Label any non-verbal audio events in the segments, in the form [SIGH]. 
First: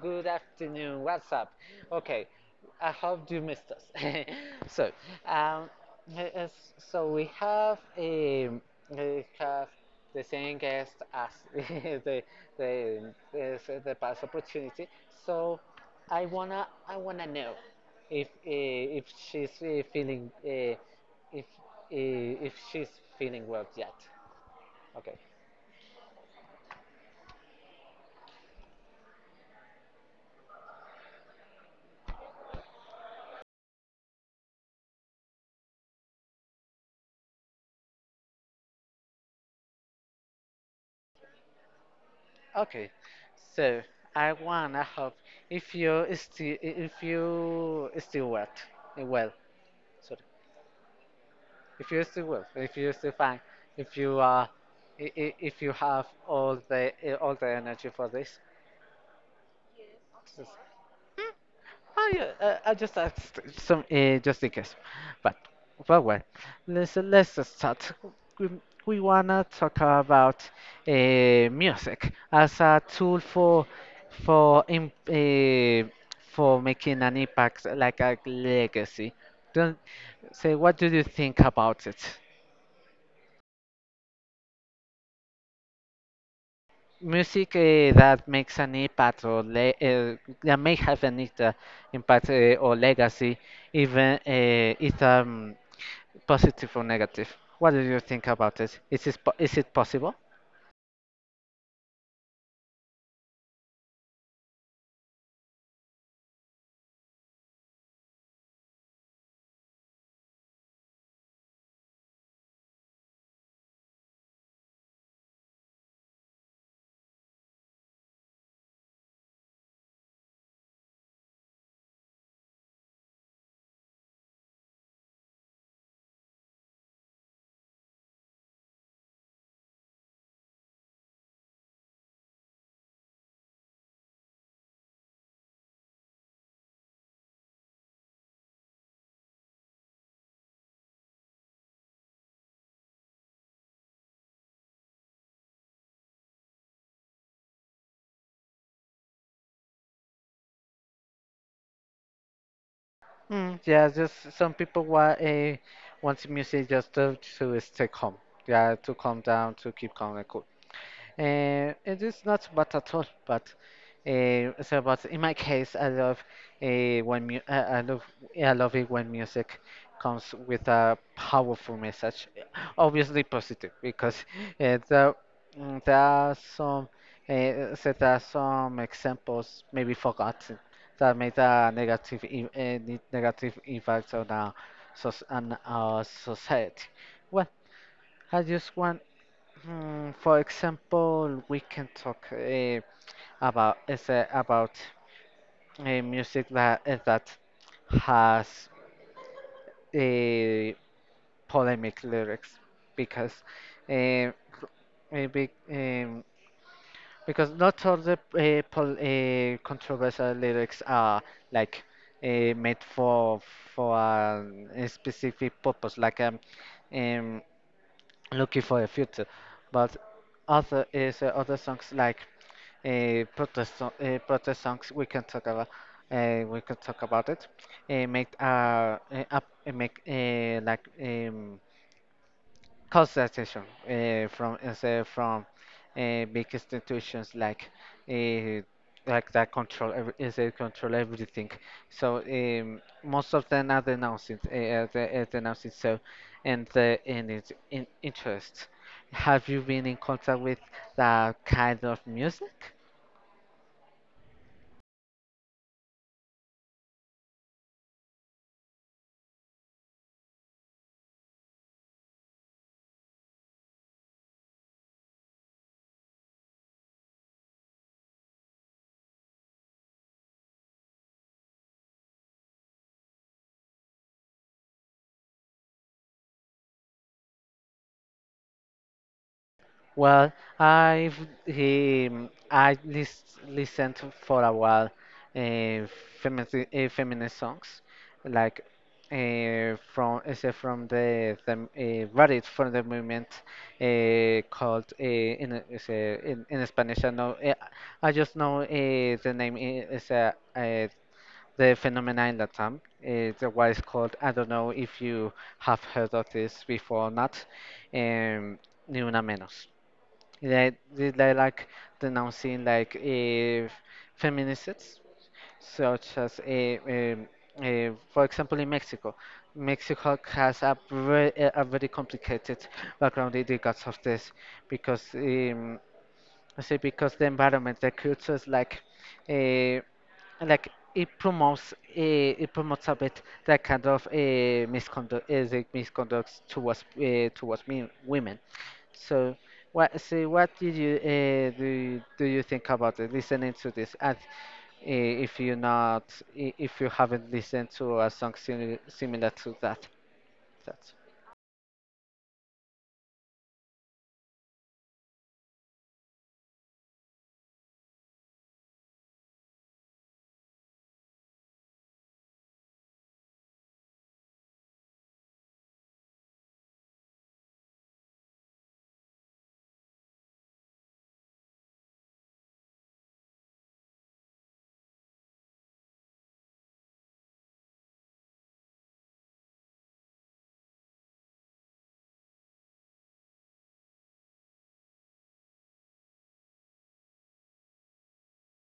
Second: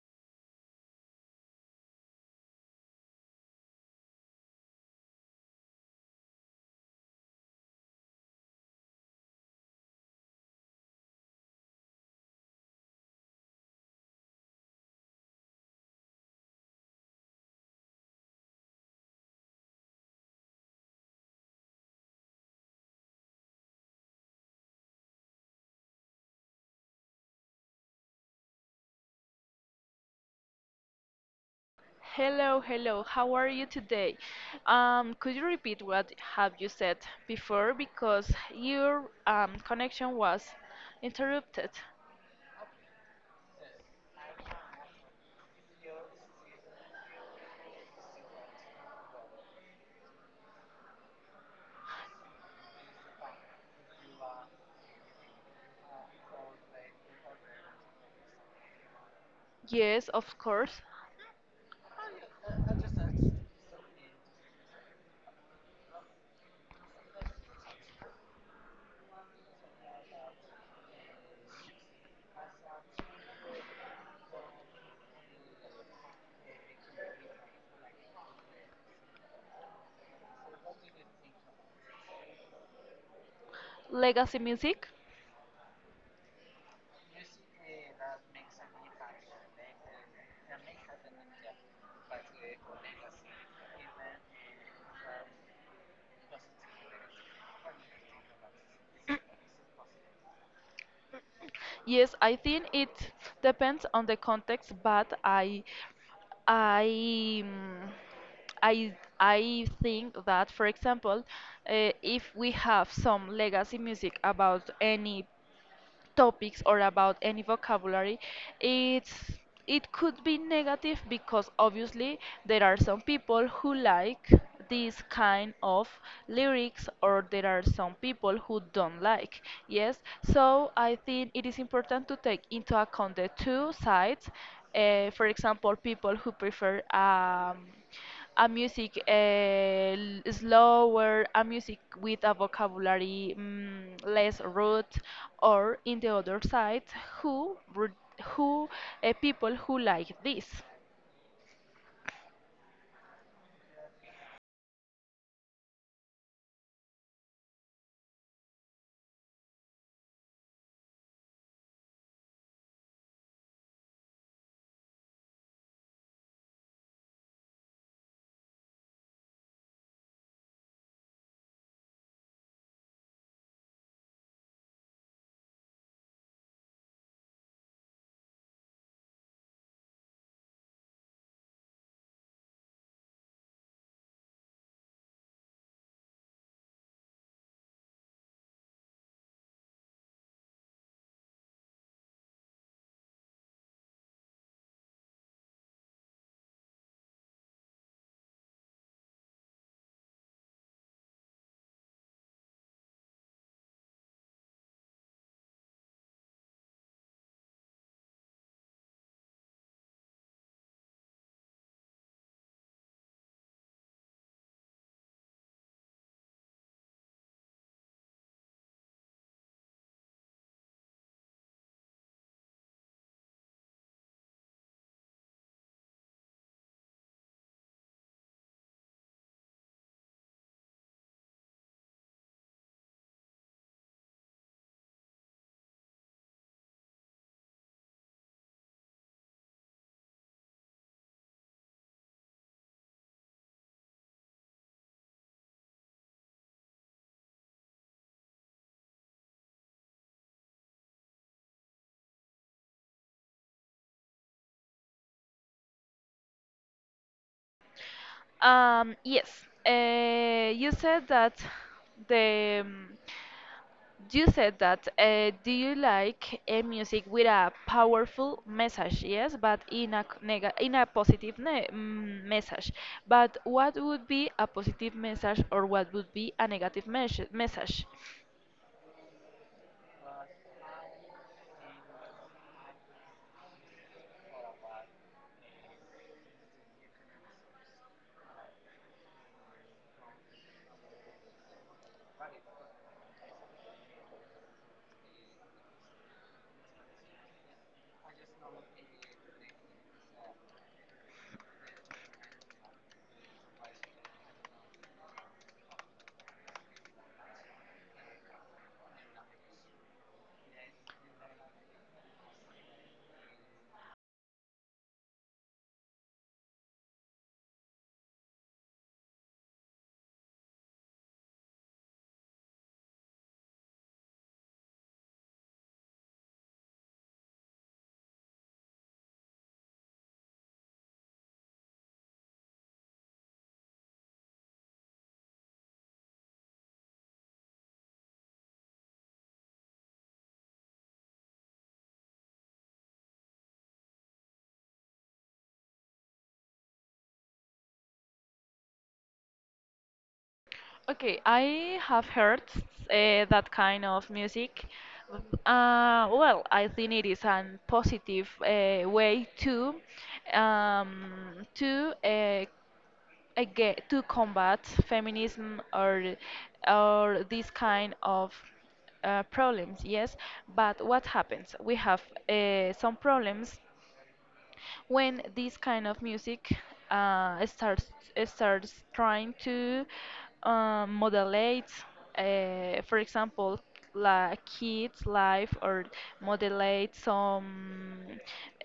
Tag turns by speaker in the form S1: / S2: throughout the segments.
S1: Good afternoon. What's up? Okay, I hope you missed us. [LAUGHS] so, um, uh, so we have the same guest as [LAUGHS] the the is the past opportunity. So, I wanna know if she's feeling if uh, if she's feeling well yet. Okay.
S2: Hello, hello. How are you today? Could you repeat what have you said before because your connection was interrupted?
S1: Okay, so I wanna hope if you still wet well, sorry, if you still well, if you still fine, if you uh, if you have all the energy for this.
S2: Yes, of course.
S1: Oh yeah, I just asked some just in case, but well, let's just start. We, we wanna talk about uh, music as a tool for im for making an impact, like a legacy. Don't say, what do you think about it?
S2: Legacy music?
S1: Music that makes an impact or le that may have an impact or legacy, even it positive or negative. What do you think about it? Is it possible?
S2: Yes, I think it depends on the context, but I mm, I think that, for example, if we have some legacy music about any topics or about any vocabulary it's it could be negative because obviously there are some people who like this kind of lyrics, or there are some people who don't like. Yes, so I think it is important to take into account the two sides. For example, people who prefer a music slower, a music with a vocabulary less root, or in the other side, who re- who people who like this.
S1: Mm, yeah, just some people want a want music just to stay calm. Yeah, to calm down, to keep calm and cool. It is not bad at all, but but in my case, I love uh, when mu I, I love I love it when music comes with a powerful message, obviously positive, because uh, there there are some there are some examples maybe forgotten that made a negative impact on our soc on our society. Well, I just want. Mm, for example, we can talk about music that that has uh, polemic lyrics because uh, maybe because not all the pol controversial lyrics are like uh, made for for a specific purpose, like um looking for a future, but other songs like protest songs we can talk about, we can talk about it, make up make like cause attention from big institutions, uh, like that control every, is they control everything. Most of them are denouncing, denouncing, so and the and its in interest. Have you been in contact with that kind of music?
S2: Yes, you said that the mm, you said that. Do you like a music with a powerful message? Yes, but in a c- nega in a positive message. But what would be a positive message, or what would be a negative message?
S1: Well, I've I listened to for a while uh, feminist songs, like from the varied from the movement called in Spanish. I know, I just know the name is, the phenomena in Latam. The what is called. I don't know if you have heard of this before or not. Um, Ni una menos. Like they like denouncing like feminists, such as um for example, in Mexico. Mexico has a very complicated background in regards of this because, I say because the environment, the culture is like uh, like it promotes, it promotes a bit that kind of misconduct, is it misconduct towards towards me, women. So so what did you, do you think about it, listening to this? And eh, if you're not if you haven't listened to a song similar to that.
S2: Okay, I have heard that kind of music. Well, I think it is a positive way to um, to uh, again to combat feminism or this kind of problems. Yes, but what happens, we have some problems when this kind of music uh, starts starts trying to modulate, for example, la kids life, or modulate some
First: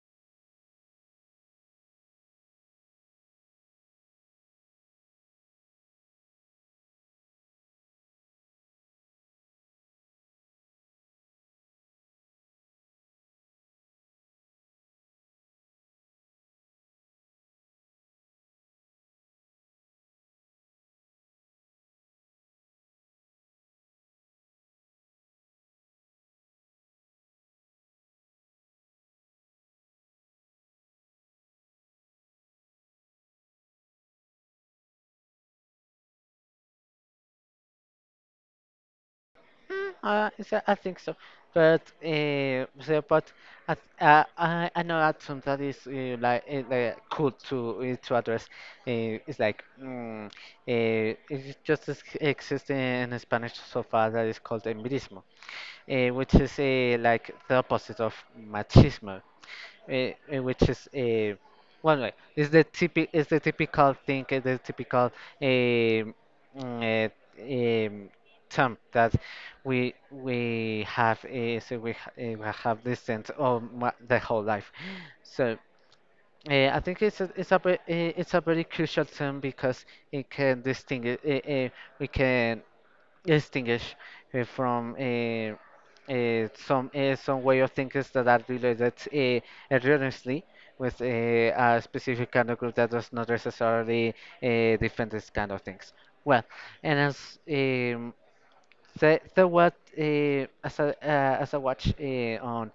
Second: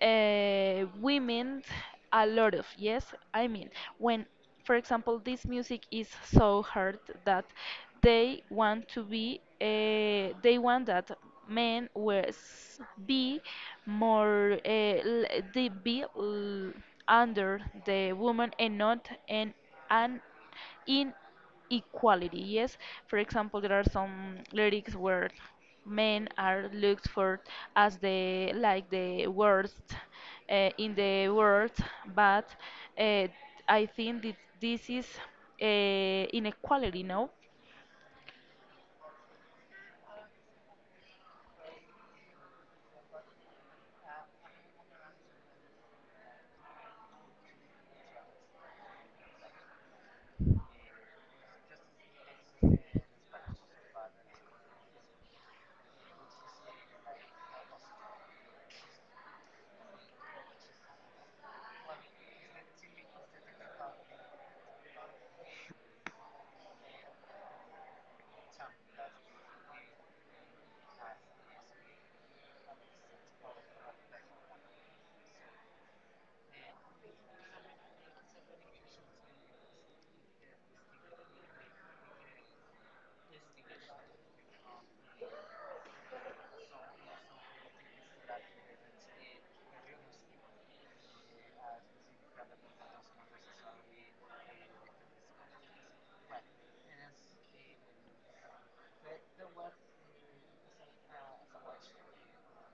S2: women a lot of. Yes, I mean, when, for example, this music is so hard that they want to be, they want that men was be more, they be l- under the woman and not an, an in equality. Yes, for example, there are some lyrics where men are looked for as the like the worst in the world, but uh, I think that this is inequality, no?
S1: Is that? I think so, but but I, I I know that something that is like cool to address. It's like it just exists in Spanish so far that is called empirismo, which is like the opposite of machismo, which is, one way. It's the it's the typical thing, eh, the typical mm, eh, um, term that we have, we have listened all my, the whole life. So, I think it's it's a very crucial term because it can distinguish. We can distinguish from some way of thinkings that are related, erroneously, with a specific kind of group that does not necessarily uh, defend this kind of things. Well, and as, um, the what as a as I watch on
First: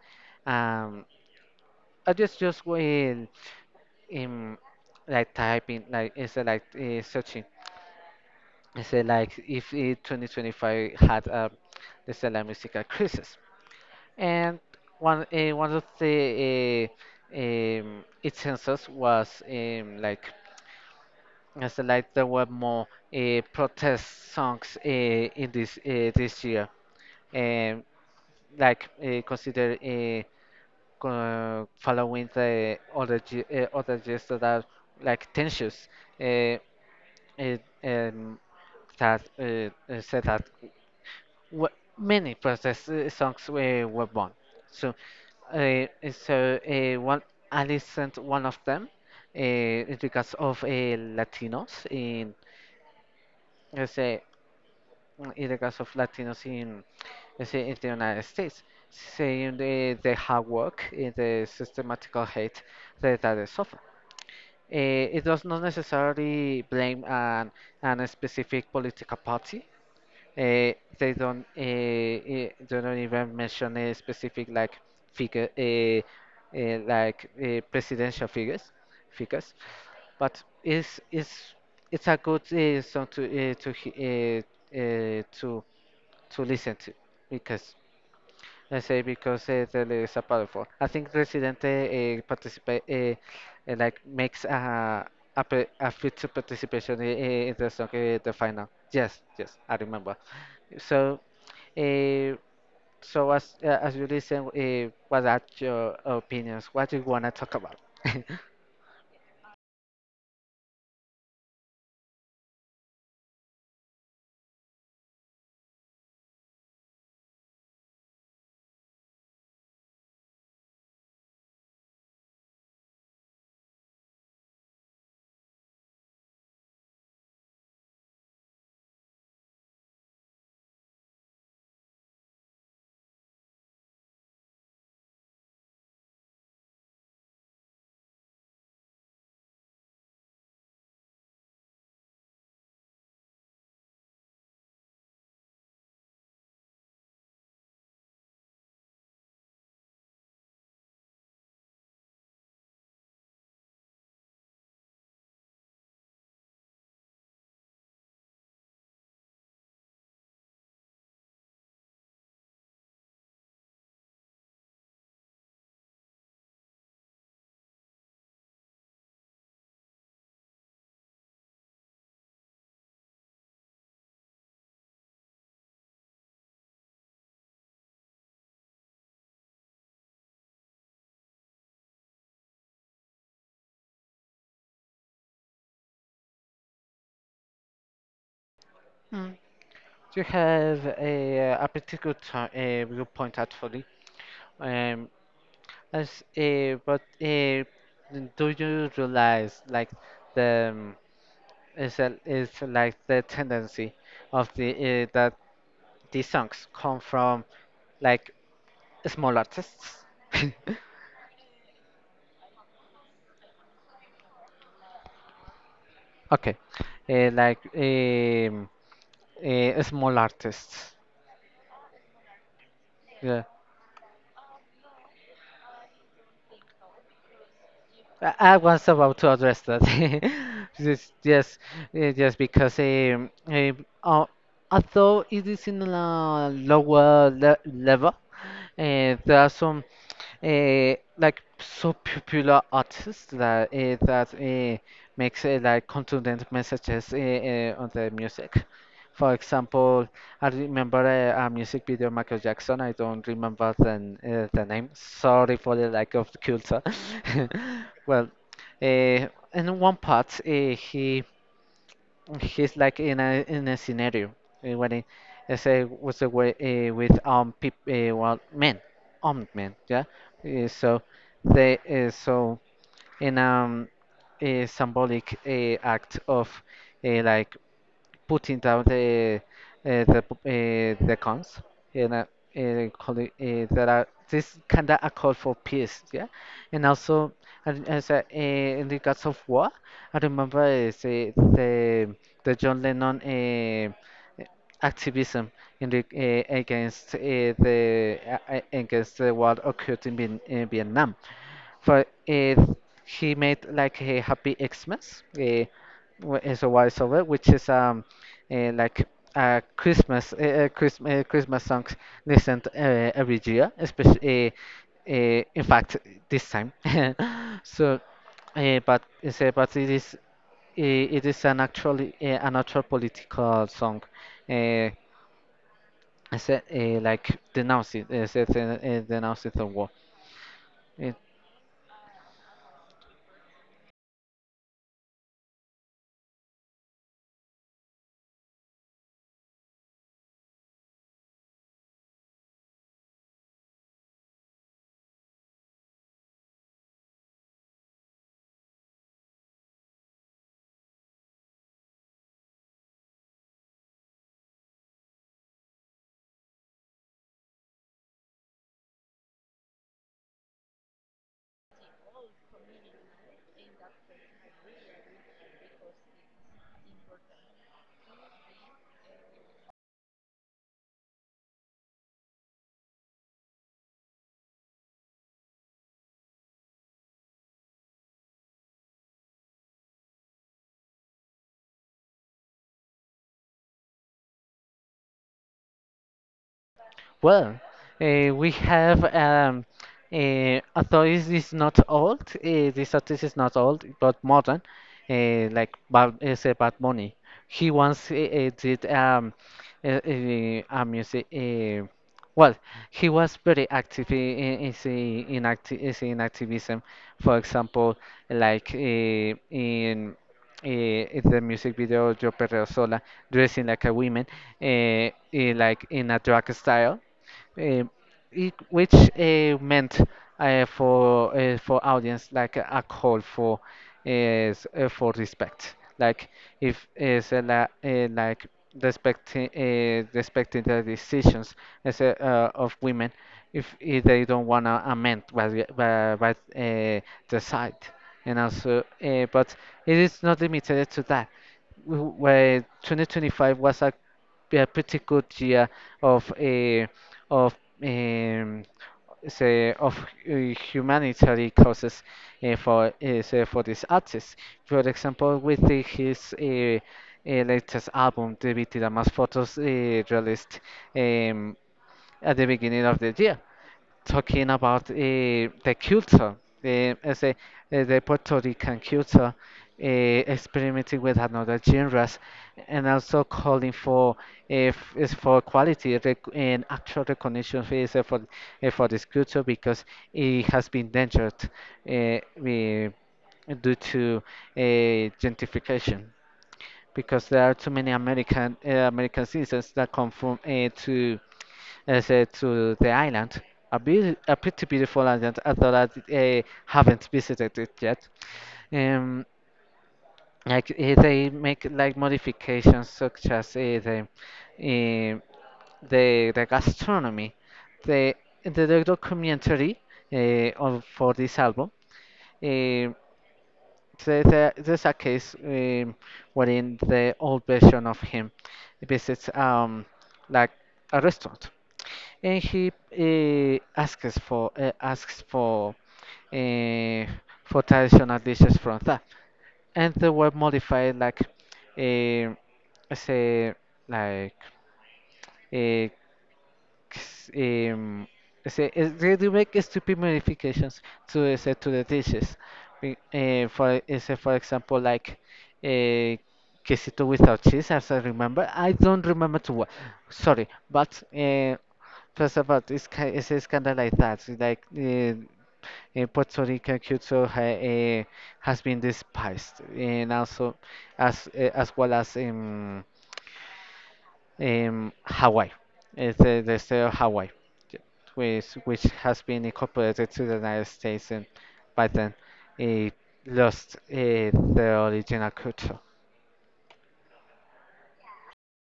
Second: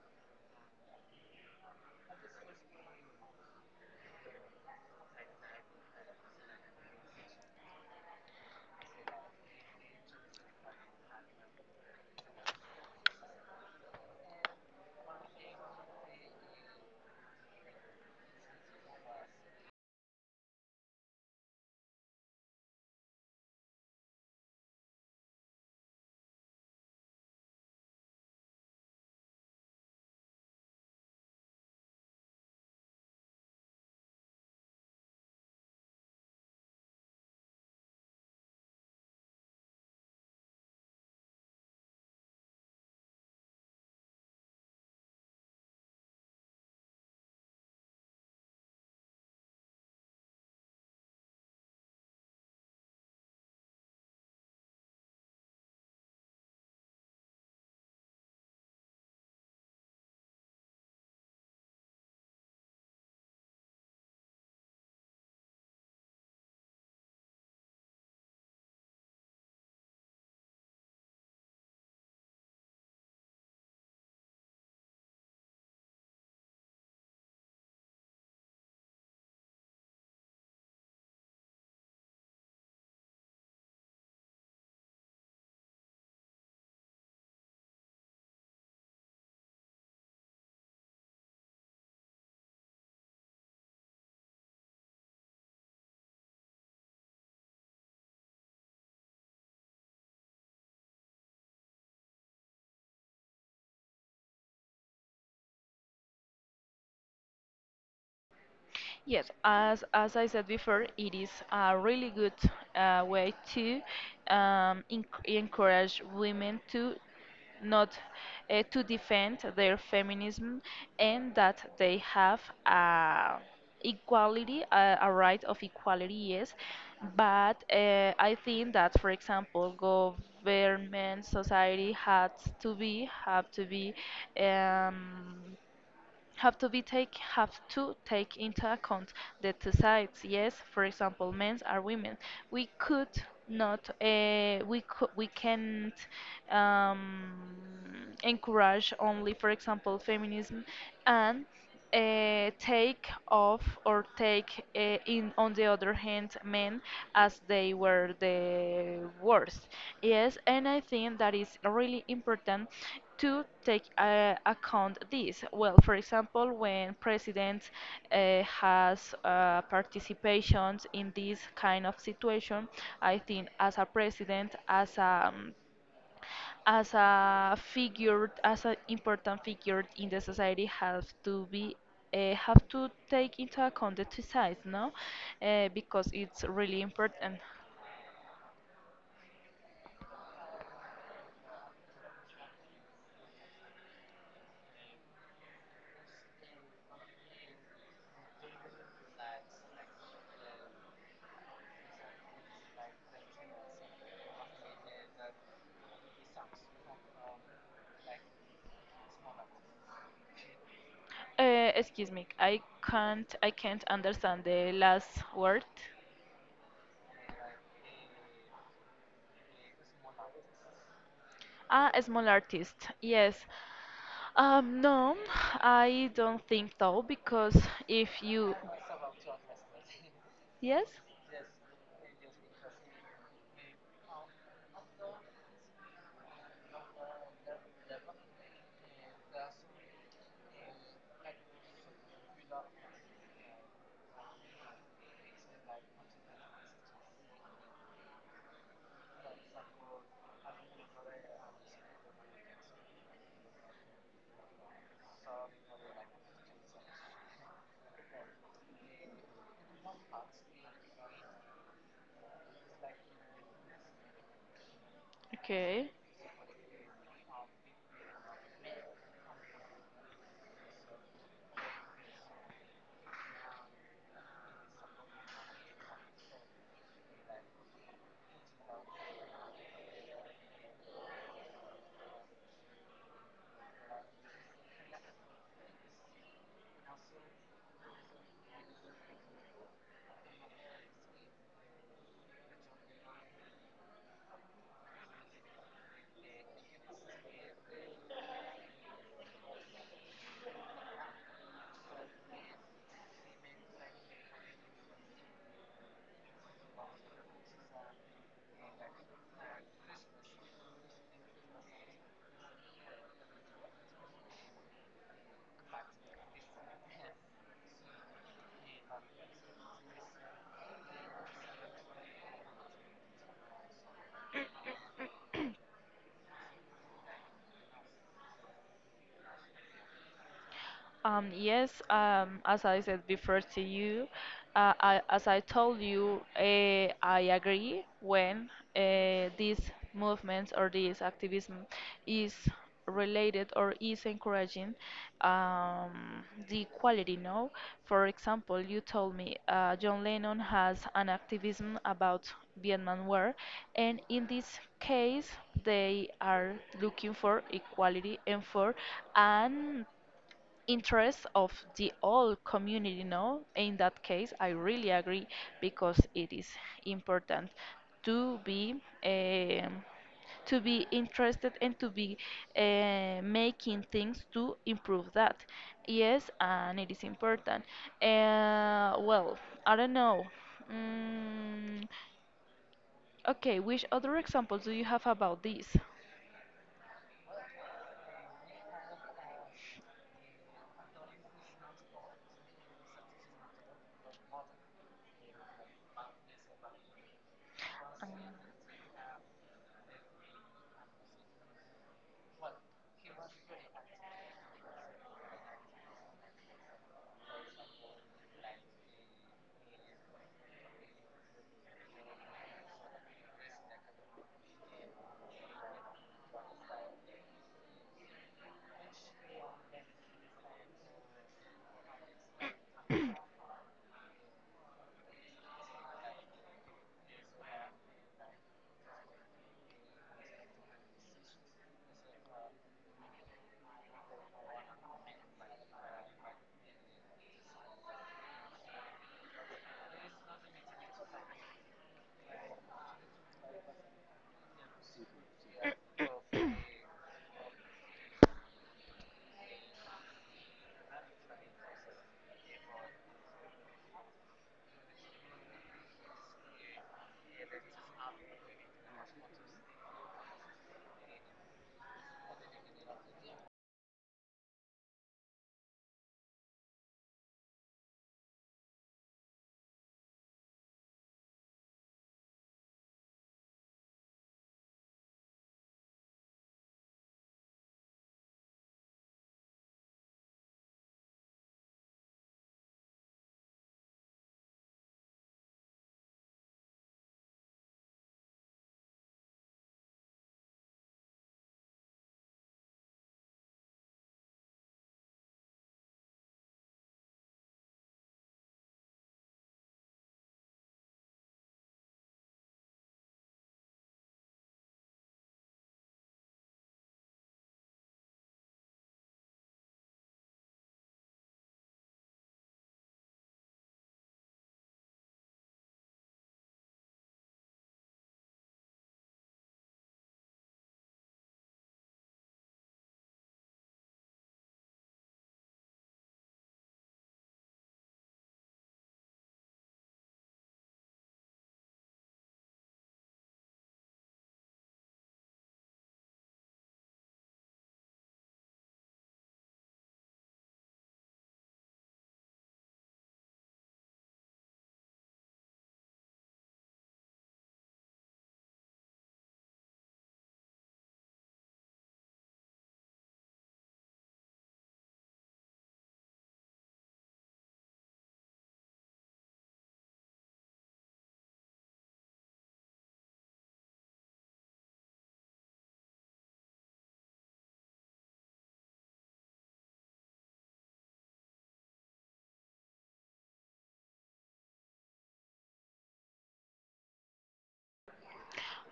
S1: um, I just when, um, like typing, like it's searching, I say, like if it, 2025 had the Stella musical crisis. And one of the, its census was, like as a like there were more protest songs in this year, um, like uh, consider uh, following the other other years that are like tensions, uh, uh, um, that said that many protest songs were born. So, so one I listened one of them. It's because of Latinos in, let's say, in the case of Latinos in, let's say, in the United States, saying the hard work, the systematical hate that they suffer. Uh, it does not necessarily blame an specific political party. uh, they don't, they don't even mention a specific like figure, presidential figures, but it's a good song to uh, uh, to to listen to because, I say because there is a powerful, I think Residente, participate like makes a a future participation in the song, the final yes, yes, I remember. So, uh, as you listen, what are your opinions? What do you wanna talk about?
S2: Yes, as I said before, it is a really good way to encourage women to not to defend their feminism, and that they have equality, a right of equality, yes. But I think that, for example, government, society has to be have to be um, have to be take have to take into account the two sides. Yes, for example, men are women. We could we could we can't um, encourage only, for example, feminism, and take off or take in on the other hand men as they were the worst. Yes, and I think that is really important to take account this. Well, for example, when president has participations in this kind of situation, I think as a president, as a figure, as an important figure in the society, have to take into account the two sides, no? Because it's really important.
S1: Mm. Do you have a particular time, viewpoint actually? Um, as but do you realize like, the is a, is like the tendency of the that these songs come from like small artists? [LAUGHS]
S2: Excuse me, I can't understand the last word.
S1: Okay, uh, like um, small artists.
S2: Ah, a small artist.
S1: Yeah,
S2: Yes. No, I don't think so because if you
S1: I was about to address that. [LAUGHS]
S2: yes,
S1: Yes, yes, yes, because, although it is in a lower le level, uh, there are some so popular artists that, makes like content messages on the music. For example, I remember a music video, Michael Jackson. I don't remember the name. Sorry for the lack of culture. [LAUGHS] Well, uh, in one part, he's like in a scenario, eh, when he, I say,
S2: okay.
S1: was the way with well men, armed men, yeah. Eh, so they so In a symbolic act of, uh, like putting down the, the cons, and calling, that are this kind of a call for peace, yeah. And also, and as a, in regards of war, I remember, the John Lennon activism in against the against the war occurred in, in Vietnam. For if he made like a Happy Xmas, is a wise over, which is uh, like a Christmas, Christmas songs listened every year, especially, in fact, this time. [LAUGHS] So, but it is an actual political song. Uh, I said, like denouncing, denouncing the war. Uh,
S2: Yes, as I said before to you, as I told you, I agree when these movements or this activism is related or is encouraging the equality. No, for example, you told me John Lennon has an activism about Vietnam War, and in this case, they are looking for equality and for an interest of the whole community, no? In that case I really agree because it is important to be um, to be interested and to be making things to improve that. Yes, and it is important, well, I don't know. mm, okay, which other examples do you have about this?
S1: Well, we have, although it is not old, this artist is not old but modern, like Bad, is a Bad Bunny. He once, did, uh, uh, a music. Well, he was very active in activism. For example, like uh, in in the music video Yo Perreo Sola, dressing like a woman, like in a drag style, eh, which meant for audience like a call for, for respect, like if is la, like respecting, respecting the decisions as a, of women, if they don't wanna amend what what decide. And also, but it is not limited to that. Where 2025 was a pretty good year of, of um, say of uh, humanitarian causes, for this artist. For example, with his, latest album, the Vitira Más Fotos, released, um, at the beginning of the year, talking about the culture, eh, as a, the Puerto Rican culture, experimenting with another genres, and also calling for, if is for quality rec and actual recognition for for this culture because it has been endangered, uh, we- due to uh, gentrification. Because there are too many American American citizens that come from to I said to the island, a pretty beautiful island. I thought I haven't visited it yet. Um, like they make like modifications such as eh, the gastronomy, the the documentary for this album. eh, there's a case wherein the old version of him visits, like, a restaurant, and he asks uh, for traditional dishes from that, and they were modified like, uh, say like uh, um, they do make stupid modifications to, say to the dishes. Say, for example, like, uh, quesito without cheese, as I remember. I don't remember to what. Sorry, but. First of all, it's kind of like that. Like Puerto Rican culture has been despised, and also as well as Hawaii, it's the state of Hawaii, j- which has been incorporated to the United States, and by then uh, lost the original culture.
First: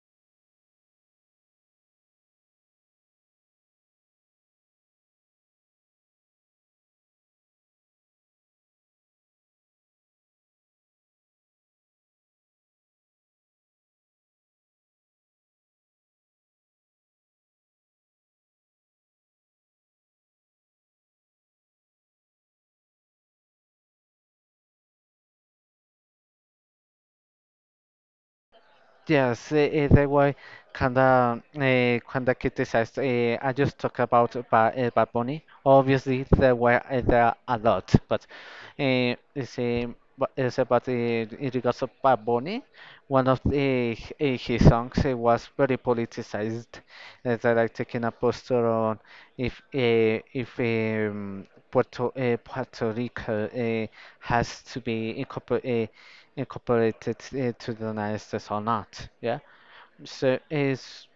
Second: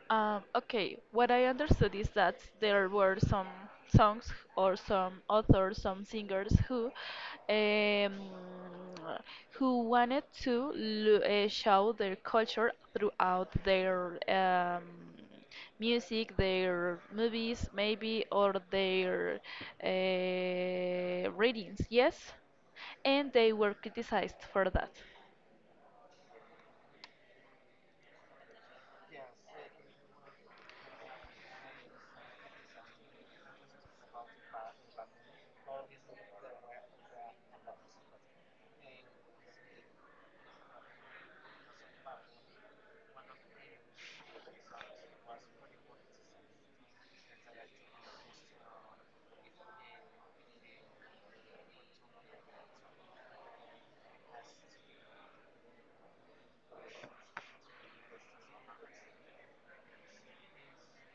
S2: Okay, what I understood is that there were some songs or some authors, some singers um, who wanted to show their culture throughout their music, their movies, maybe, or their readings. Yes, and they were criticized for that.
S1: Yes, that way, kinda criticized. I just talk about Bad Bunny. Obviously, there are a lot, but eh, it's eh, but it's about, in regards of Bad Bunny, one of the his songs was very politicized. They like taking a posture on if, Puerto Rico has to be incorporated into the United States or not. Yeah. So is,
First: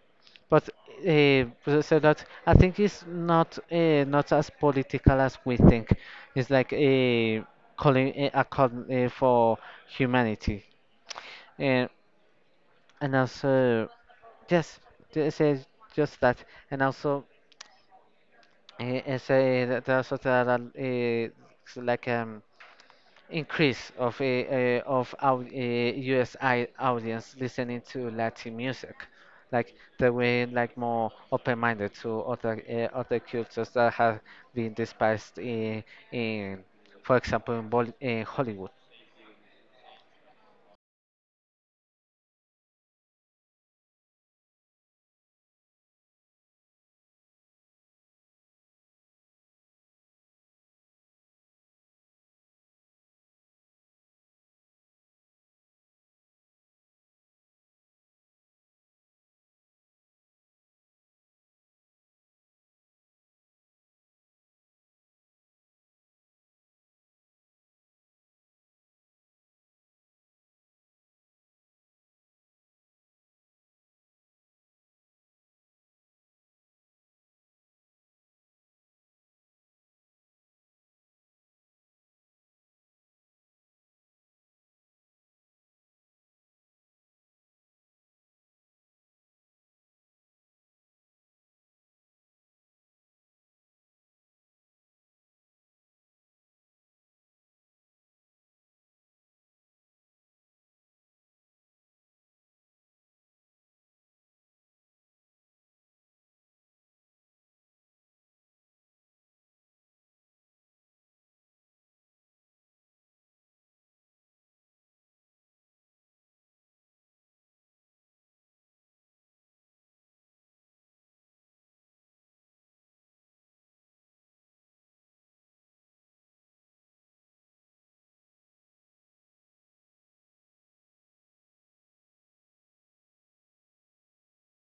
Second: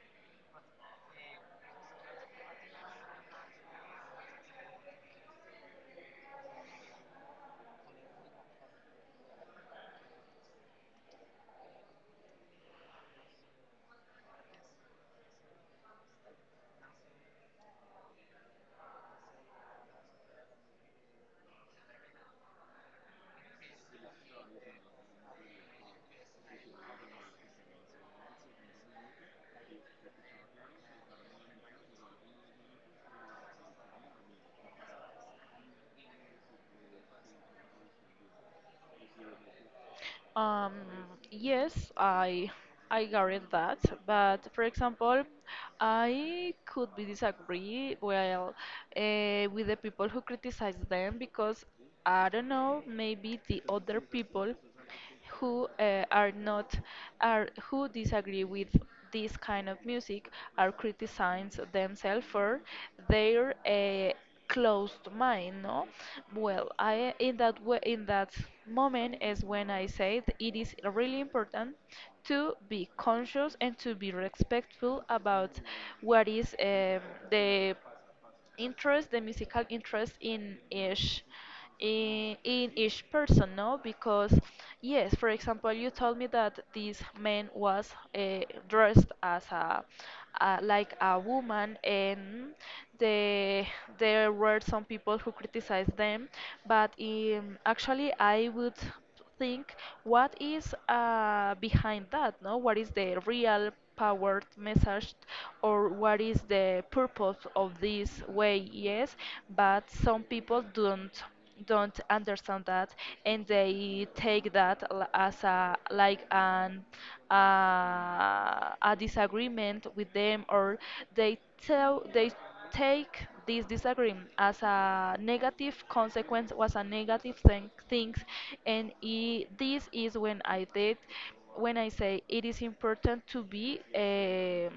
S1: but, uh, so that, I think it's not as political as we think. It's like a a call for humanity, and and also, yes, just eh, just that, and also say that there also there are, like, increase of our US I audience listening to Latin music, like they were like more open-minded to other other cultures that have been despised in, for example, in Hollywood.
S2: Um, yes, I guarantee that. But for example, I could be disagree well with the people who criticize them because I don't know, maybe the other people who are not are who disagree with this kind of music are criticized themselves for their closed mind, no? Well, I in that way, in that moment is when I said it is really important to be conscious and to be respectful about what is the interest, the musical interest in each in each person, no? Because yes, for example, you told me that this man was uh, dressed as a like a woman, and the, there were some people who criticized them, but actually I would think what is behind that, no? What is the real powered message or what is the purpose of this way? Yes, but some people don't understand that, and they take that as a like an a disagreement with them, or they tell they take this disagreement as a negative consequence was a negative thing things. And I, this is when I did, when I say it is important um,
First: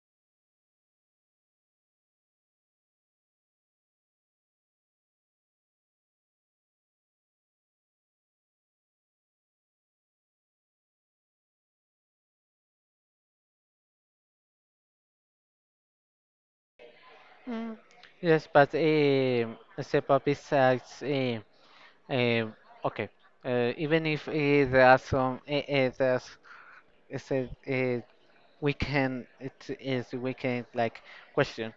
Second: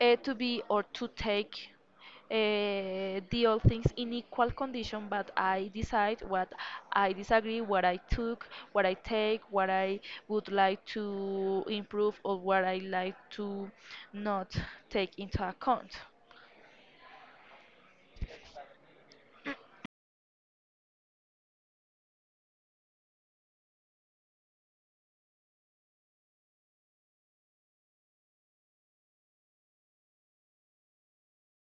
S2: uh, to be or to take the all things in equal condition, but I decide what I disagree, what I took, what I take, what I would like to improve, or what I like to not take into account.
S1: Mm. Yes, but step up besides, um, okay. Even if there are some there's, uh, we can, it is, we can like question,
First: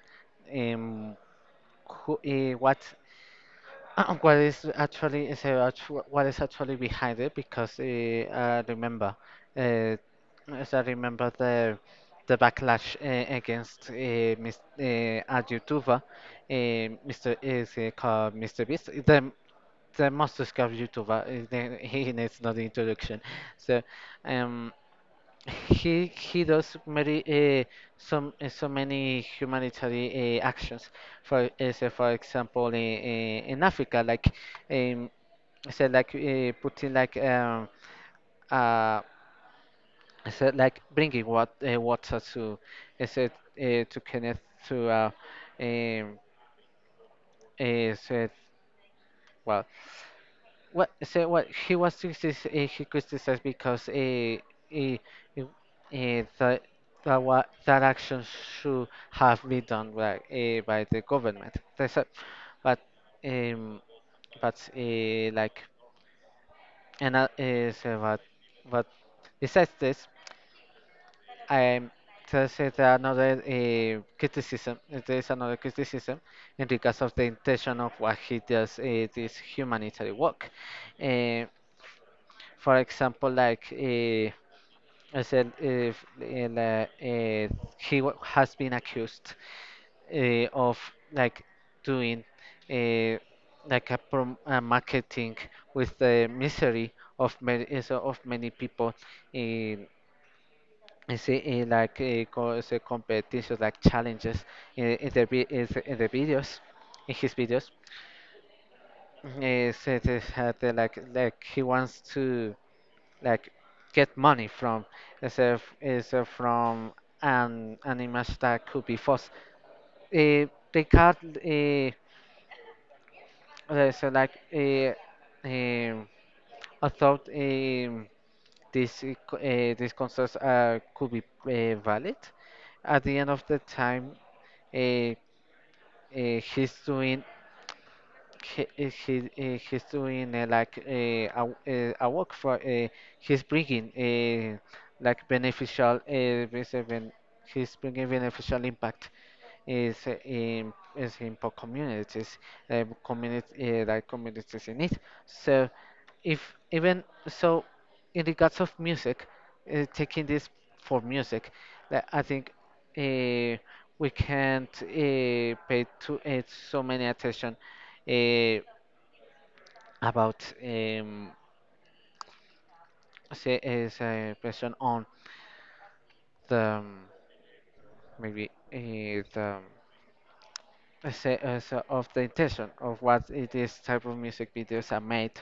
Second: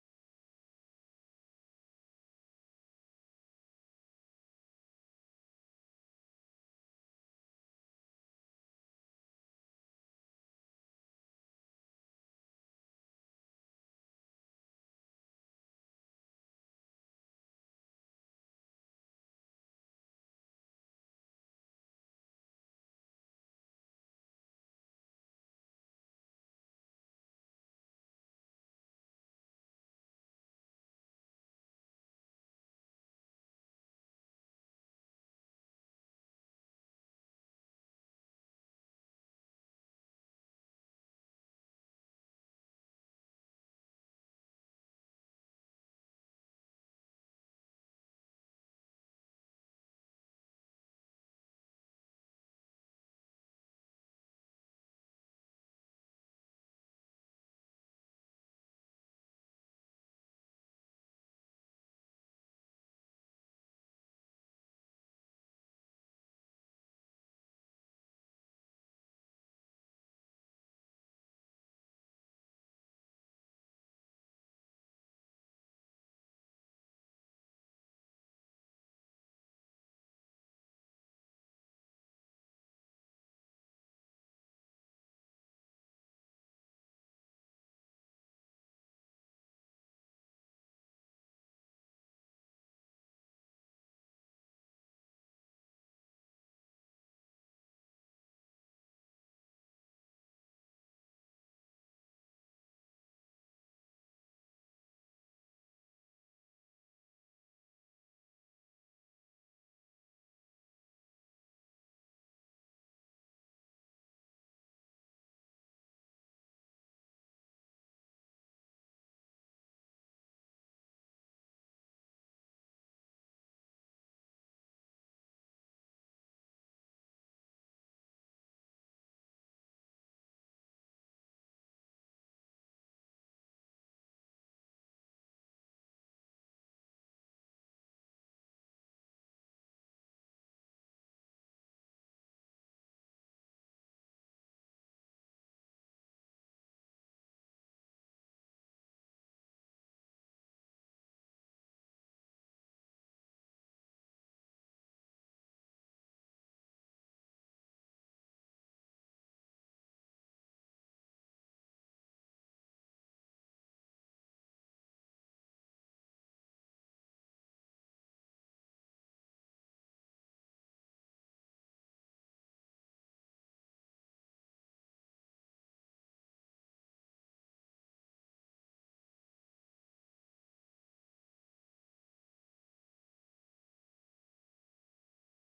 S1: um who, what [CLEARS THROAT] what is actually behind it, because I remember uh, as I remember the backlash against, a YouTuber, Mr is called Mr Beast, the most discovered YouTuber, [LAUGHS] he needs no introduction. So, um he does many, some so many humanitarian actions for, say for example, in, in Africa, like, um say like putting, like, uh say like bringing water to, to connect to, um say, well What, so what he was criticized, he criticized because, uh, uh, uh, that that what that action should have been done by, by the government. That's a, but, um but like and so what, besides this, um there's there is another criticism in regards of the intention of what he does, this humanitarian work. Uh, for example, I said, if in, he has been accused of, like, doing, uh, a marketing with the misery of many people in, is it in like co- is competitions, like challenges in the vi- is in the videos, in his videos. Mhm. is it is had like He wants to, like, get money from, is if is from an image that could be false. Uh, they got, uh, so like uh, um, I thought, this, these concerts could be valid. At the end of the time, uh, uh, he's doing he's doing, a work for, he's bringing, beneficial, he's bringing beneficial impact is in is in poor communities, community like communities in it. So if, even so, in regards of music, taking this for music, that, I think, uh, we can't, pay to so many attention uh, about, say, as a person on the, maybe the as a, of the intention of what it is, type of music videos are made.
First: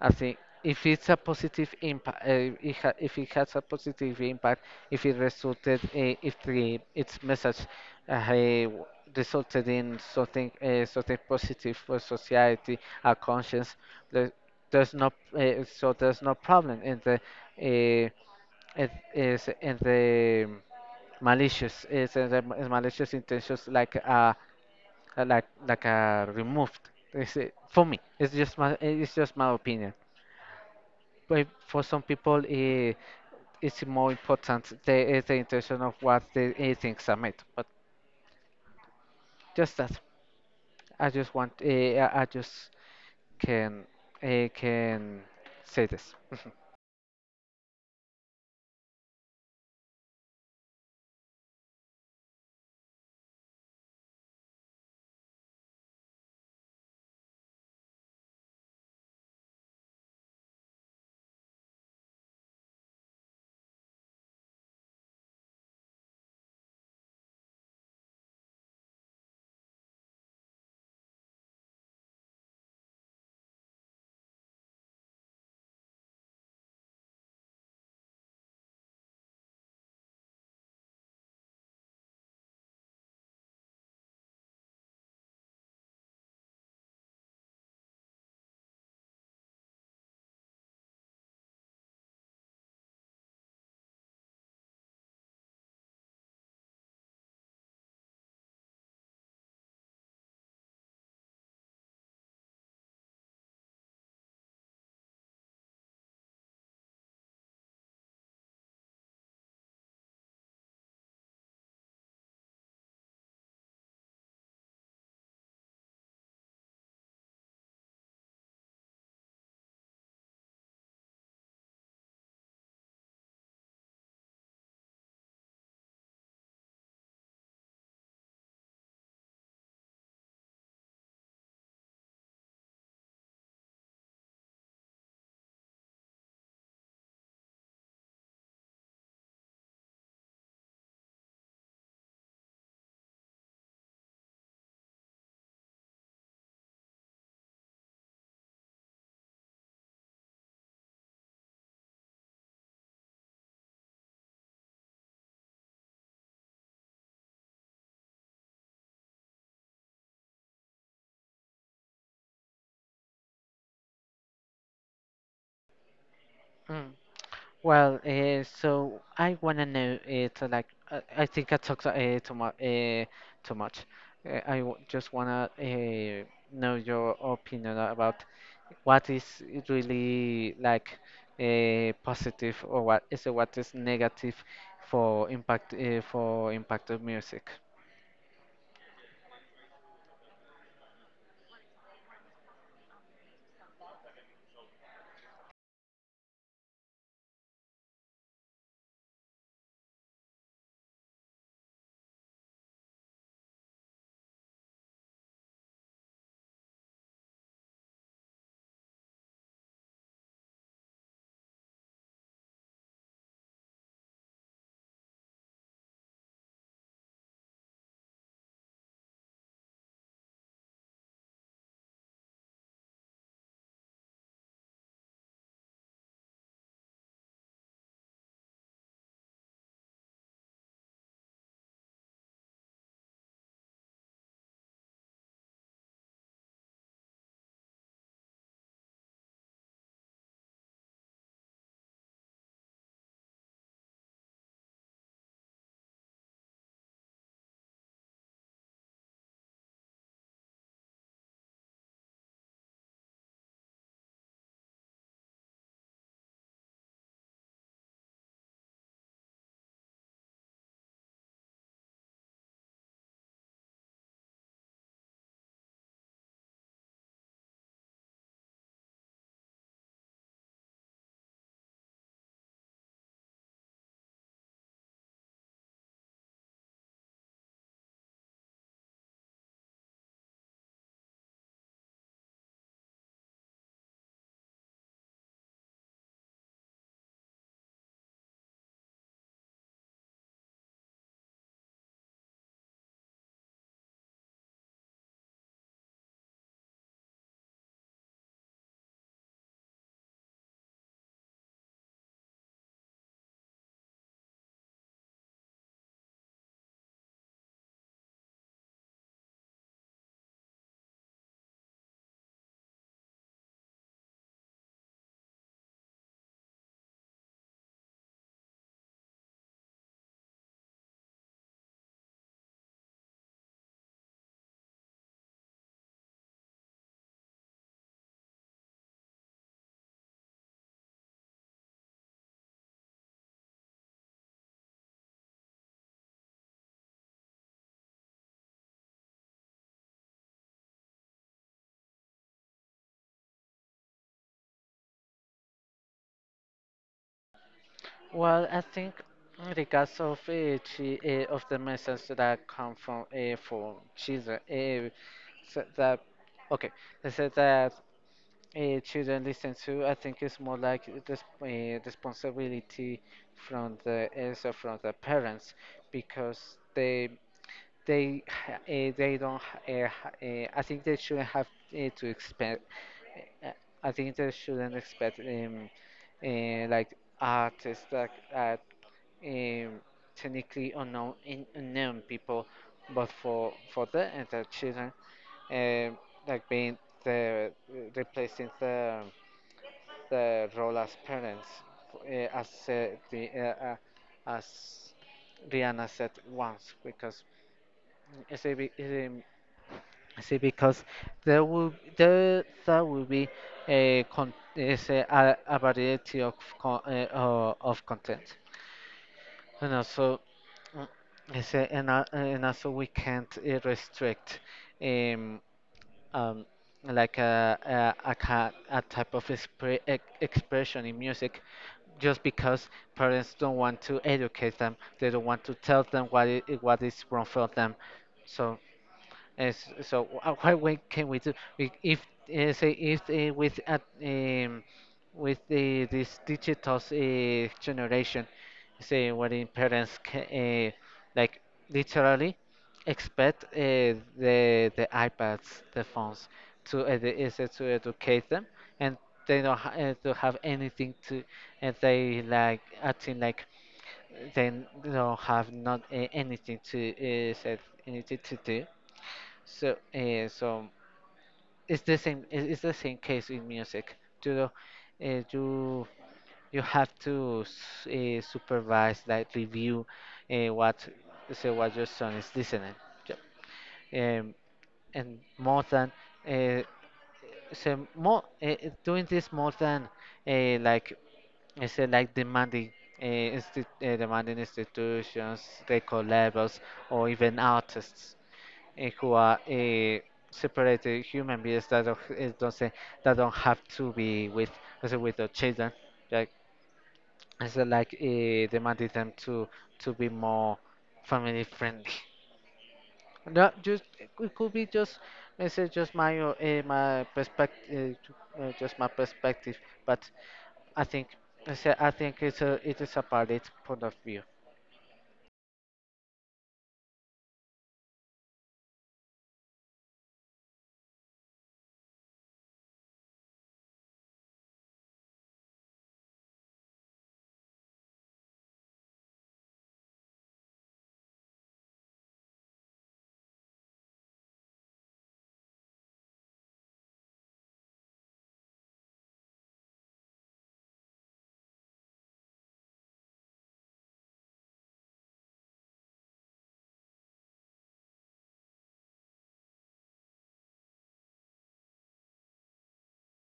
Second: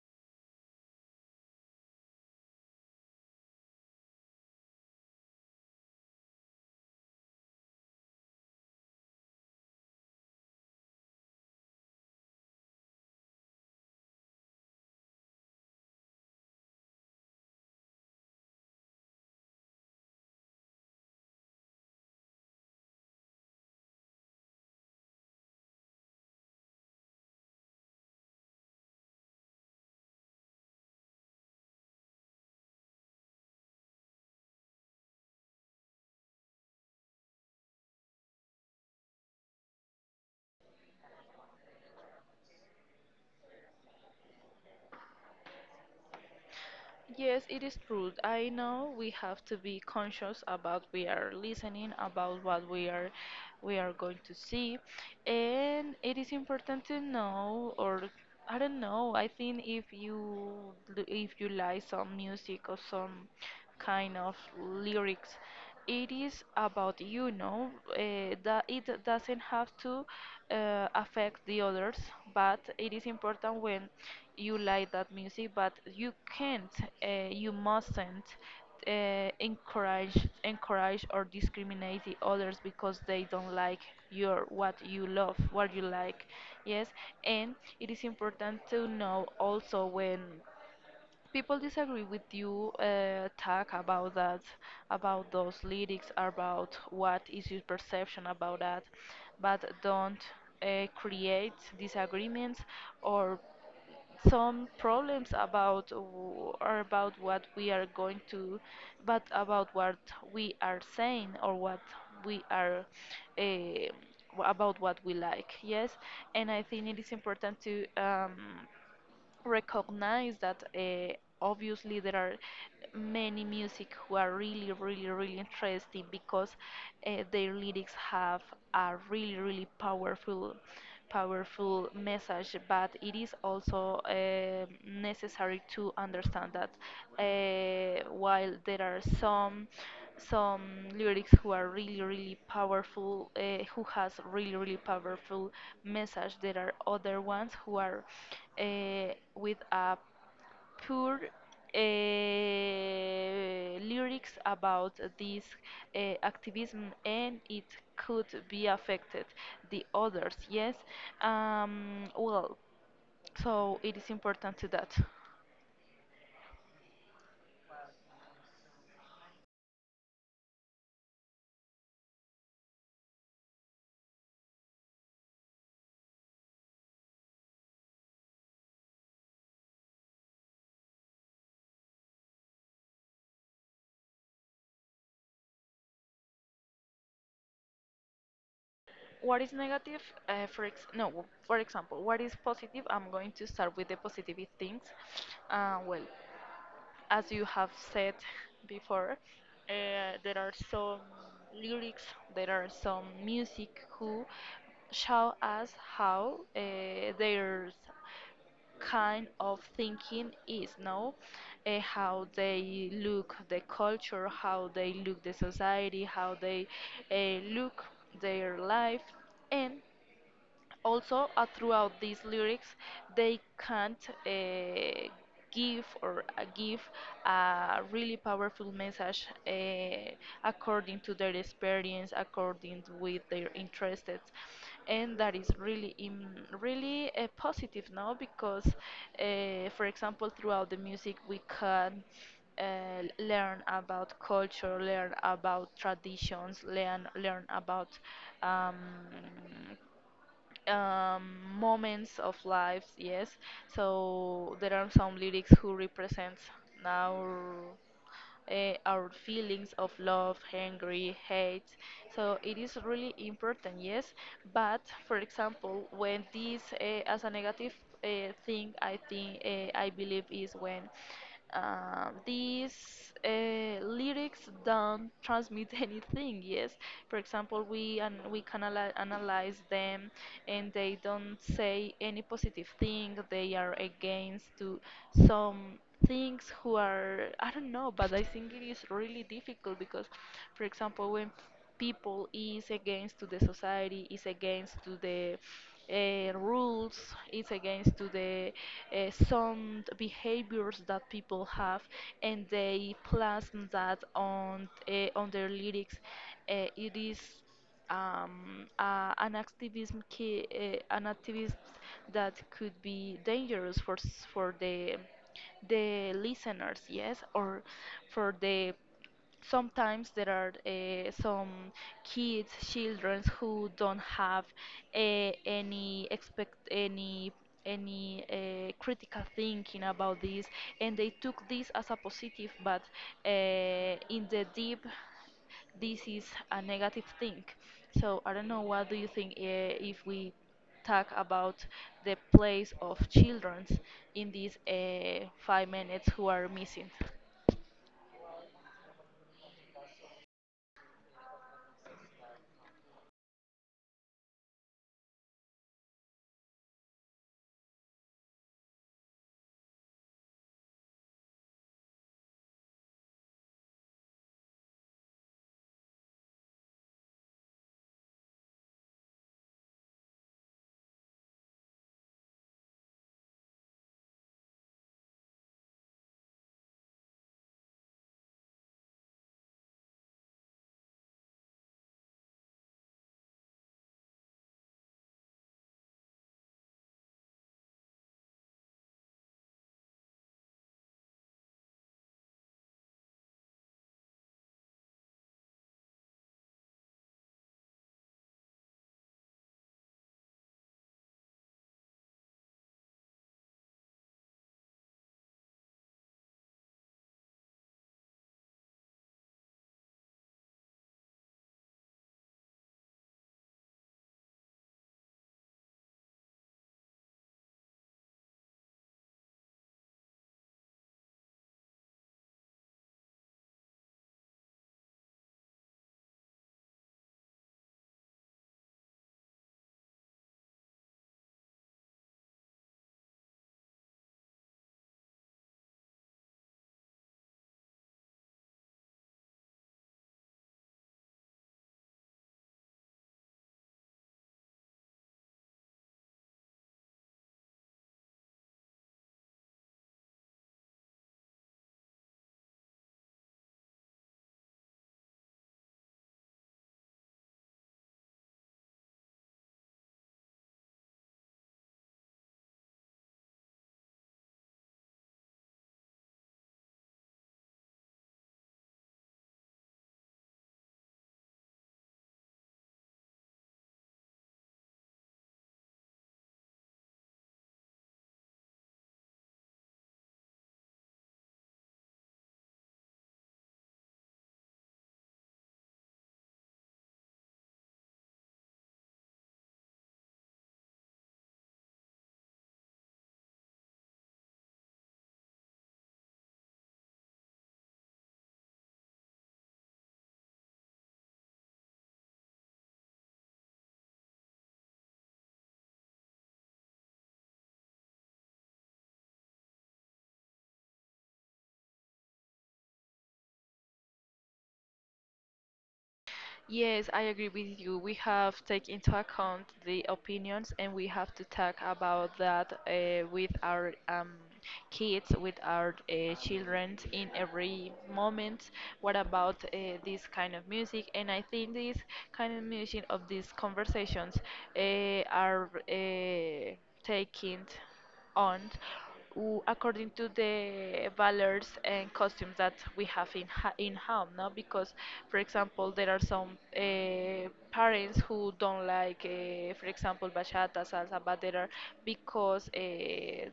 S1: I think if it's a positive impact, if it has a positive impact, if it resulted, if the its message, uh, eh, w- resulted in something, something positive for society, our conscience, the, there's no, there's no problem in the, uh, it is in the malicious is in the malicious intentions, removed. It's, for me, it's just my opinion. But for some people, it, it's more important the, the intention of what the, things are made. But just that, I just can, can say this.
S2: Yes, it is true. I know we have to be conscious about we are listening, about what we are going to see, and it is important to know, or I don't know. I think if you, if you like some music or some kind of lyrics, it is about you know that it doesn't have to affect the others, but it is important when you like that music, but you can't, you mustn't encourage or discriminate the others because they don't like your, what you love, what you like. Yes, and it is important to know also when people disagree with you, talk about that, about those lyrics, about what is your perception about that, but don't create disagreements or some problems about or about what we are going to, but about what we are saying, or what we are about what we like. Yes, and I think it is important to recognize that obviously there are many music who are really really really interesting because their lyrics have a really really powerful message, but it is also necessary to understand that while there are some lyrics who are really really powerful, who has really really powerful message, there are other ones who are uh, with a poor lyrics about this activism, and it could be affected the others. Yes, well, so it is important to that.
S1: Mm. Well, so I wanna know it, I think I talked, too much. I w just wanna, know your opinion about what is really, like, positive, or what is, what is negative for impact, for impact of music?
S2: What is negative? For ex no, For example, what is positive? I'm going to start with the positive things. Well, as you have said before, there are some lyrics, there are some music who show us how their kind of thinking is, no? How they look the culture, how they look the society, how they look their life, and also throughout these lyrics they can't give a really powerful message according to their experience, according with their interests, and that is really really positive now because for example throughout the music we can learn about culture, learn about traditions, learn about um, um, moments of lives, yes. So there are some lyrics who represents now our feelings of love, hungry, hate. So it is really important, yes. But for example, when this as a negative thing, I think I believe is when these lyrics don't transmit [LAUGHS] anything. Yes, for example, we and we can analyze them, and they don't say any positive thing. They are against to some things who are I don't know, but I think it is really difficult because for example when people is against to the society, is against to the rules, is against to the sound behaviors that people have, and they plasm that on their lyrics, it is an activist that could be dangerous for for the listeners, yes, or for the sometimes there are some kids, children who don't have any expect any critical thinking about this, and they took this as a positive, but uh, in the deep, this is a negative thing. So I don't know. What do you think if we talk about the place of children in these 5 minutes who are missing?
S1: Well, I think in the case of, of the messages that come from, from children, so that, okay, they said that, children listen to. I think it's more like this, responsibility from the, also from the parents, because they they ha- eh, they don't ha- eh, I think they shouldn't have, to expect, eh, I think they shouldn't expect, like artists that are, um, technically unknown, unknown people, but for them and their children, um, like being the, replacing the role as parents, uh, as uh, the uh, uh, as Rihanna said once, because it's a big, See, because there will, there that will be a con is a variety of content, and also, mm, and also we can't, restrict, um um like a a type of expression in music, just because parents don't want to educate them, they don't want to tell them what is wrong for them, so. Yes, so [LAUGHS] what way can we do, if, say if with, at with the this digital generation, say, what, in parents can, like, literally expect, the iPads, the phones to educate them, and they don't ha to have anything to, and they like acting like they don't have, not anything to, said anything to do. So, so It's the same case in music. You know, you, you have to, supervise, like review, what, so what your son is listening. Yep. Um, and more than, uh, more, doing this, more than, uh, like I said, like, demanding. Uh, insti- uh, demanding institutions, record labels, or even artists, who are, separated human beings that, don't, that don't have to be with, also with the children. Like, it's, demanding them to be more family friendly. No, just, it could be just, it's, just my my perspective, just my perspective. But I think, I think it's a, it is a valid point of view.
S2: Yes, I agree with you. We have take into account the opinions, and we have to talk about that with our kids, with our children in every moment. What about this kind of music? And I think this kind of music of these conversations are taking on according to the valors and costumes that we have in in home, no? Because for example there are some parents who don't like, for example, bachata salsa, but there are because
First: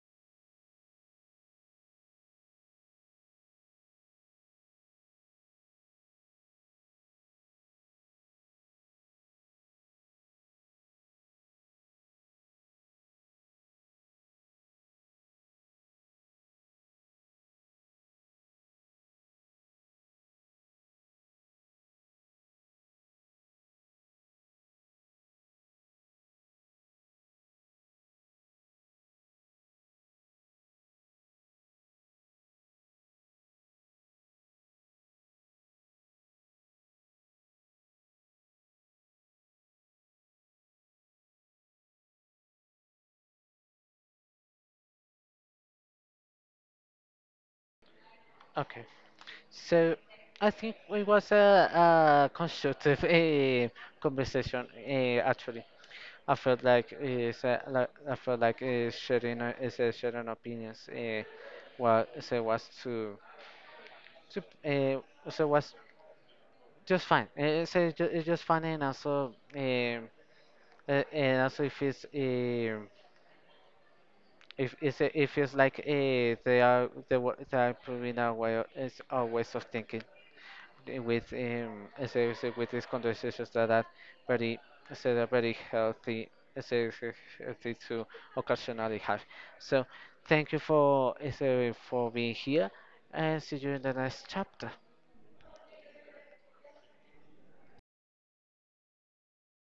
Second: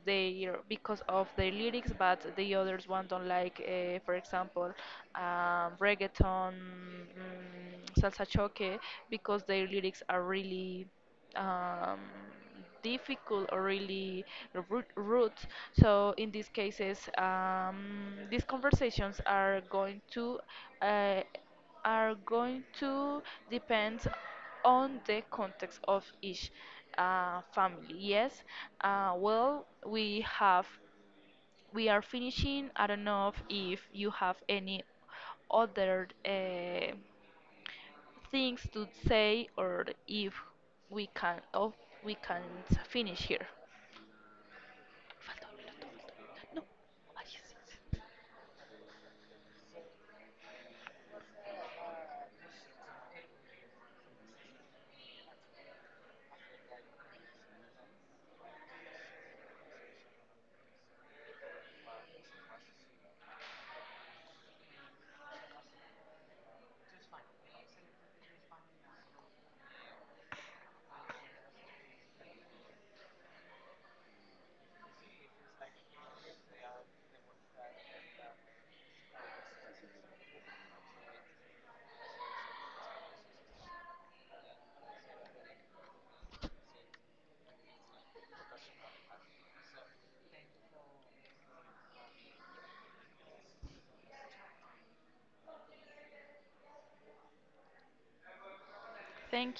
S2: they because of the lyrics, but the others one don't like, for example, reggaeton, salsa choque, because their lyrics are really um, difficult or really rude. So in these cases, these conversations are going to uh, are going to depend on the context of each family. Yes, well, we have, we are finishing. I don't know if you have any other things to say, or if we can, or we can finish here. Falta un minuto, falta un minuto. No, ahí sí.
S1: Okay. So I think it was a constructive, conversation. Actually, I felt like, sharing opinions. What so was to so was just fine. So it's just fine, and also, and also, if it's, if it's, it feels like, they are improving our way of, is our ways of thinking. Eh, with, as I said, with these conversations that are very, that are very healthy, as I said, healthy to occasionally have. So thank you for, for being here, and see you in the next chapter.
S2: Thank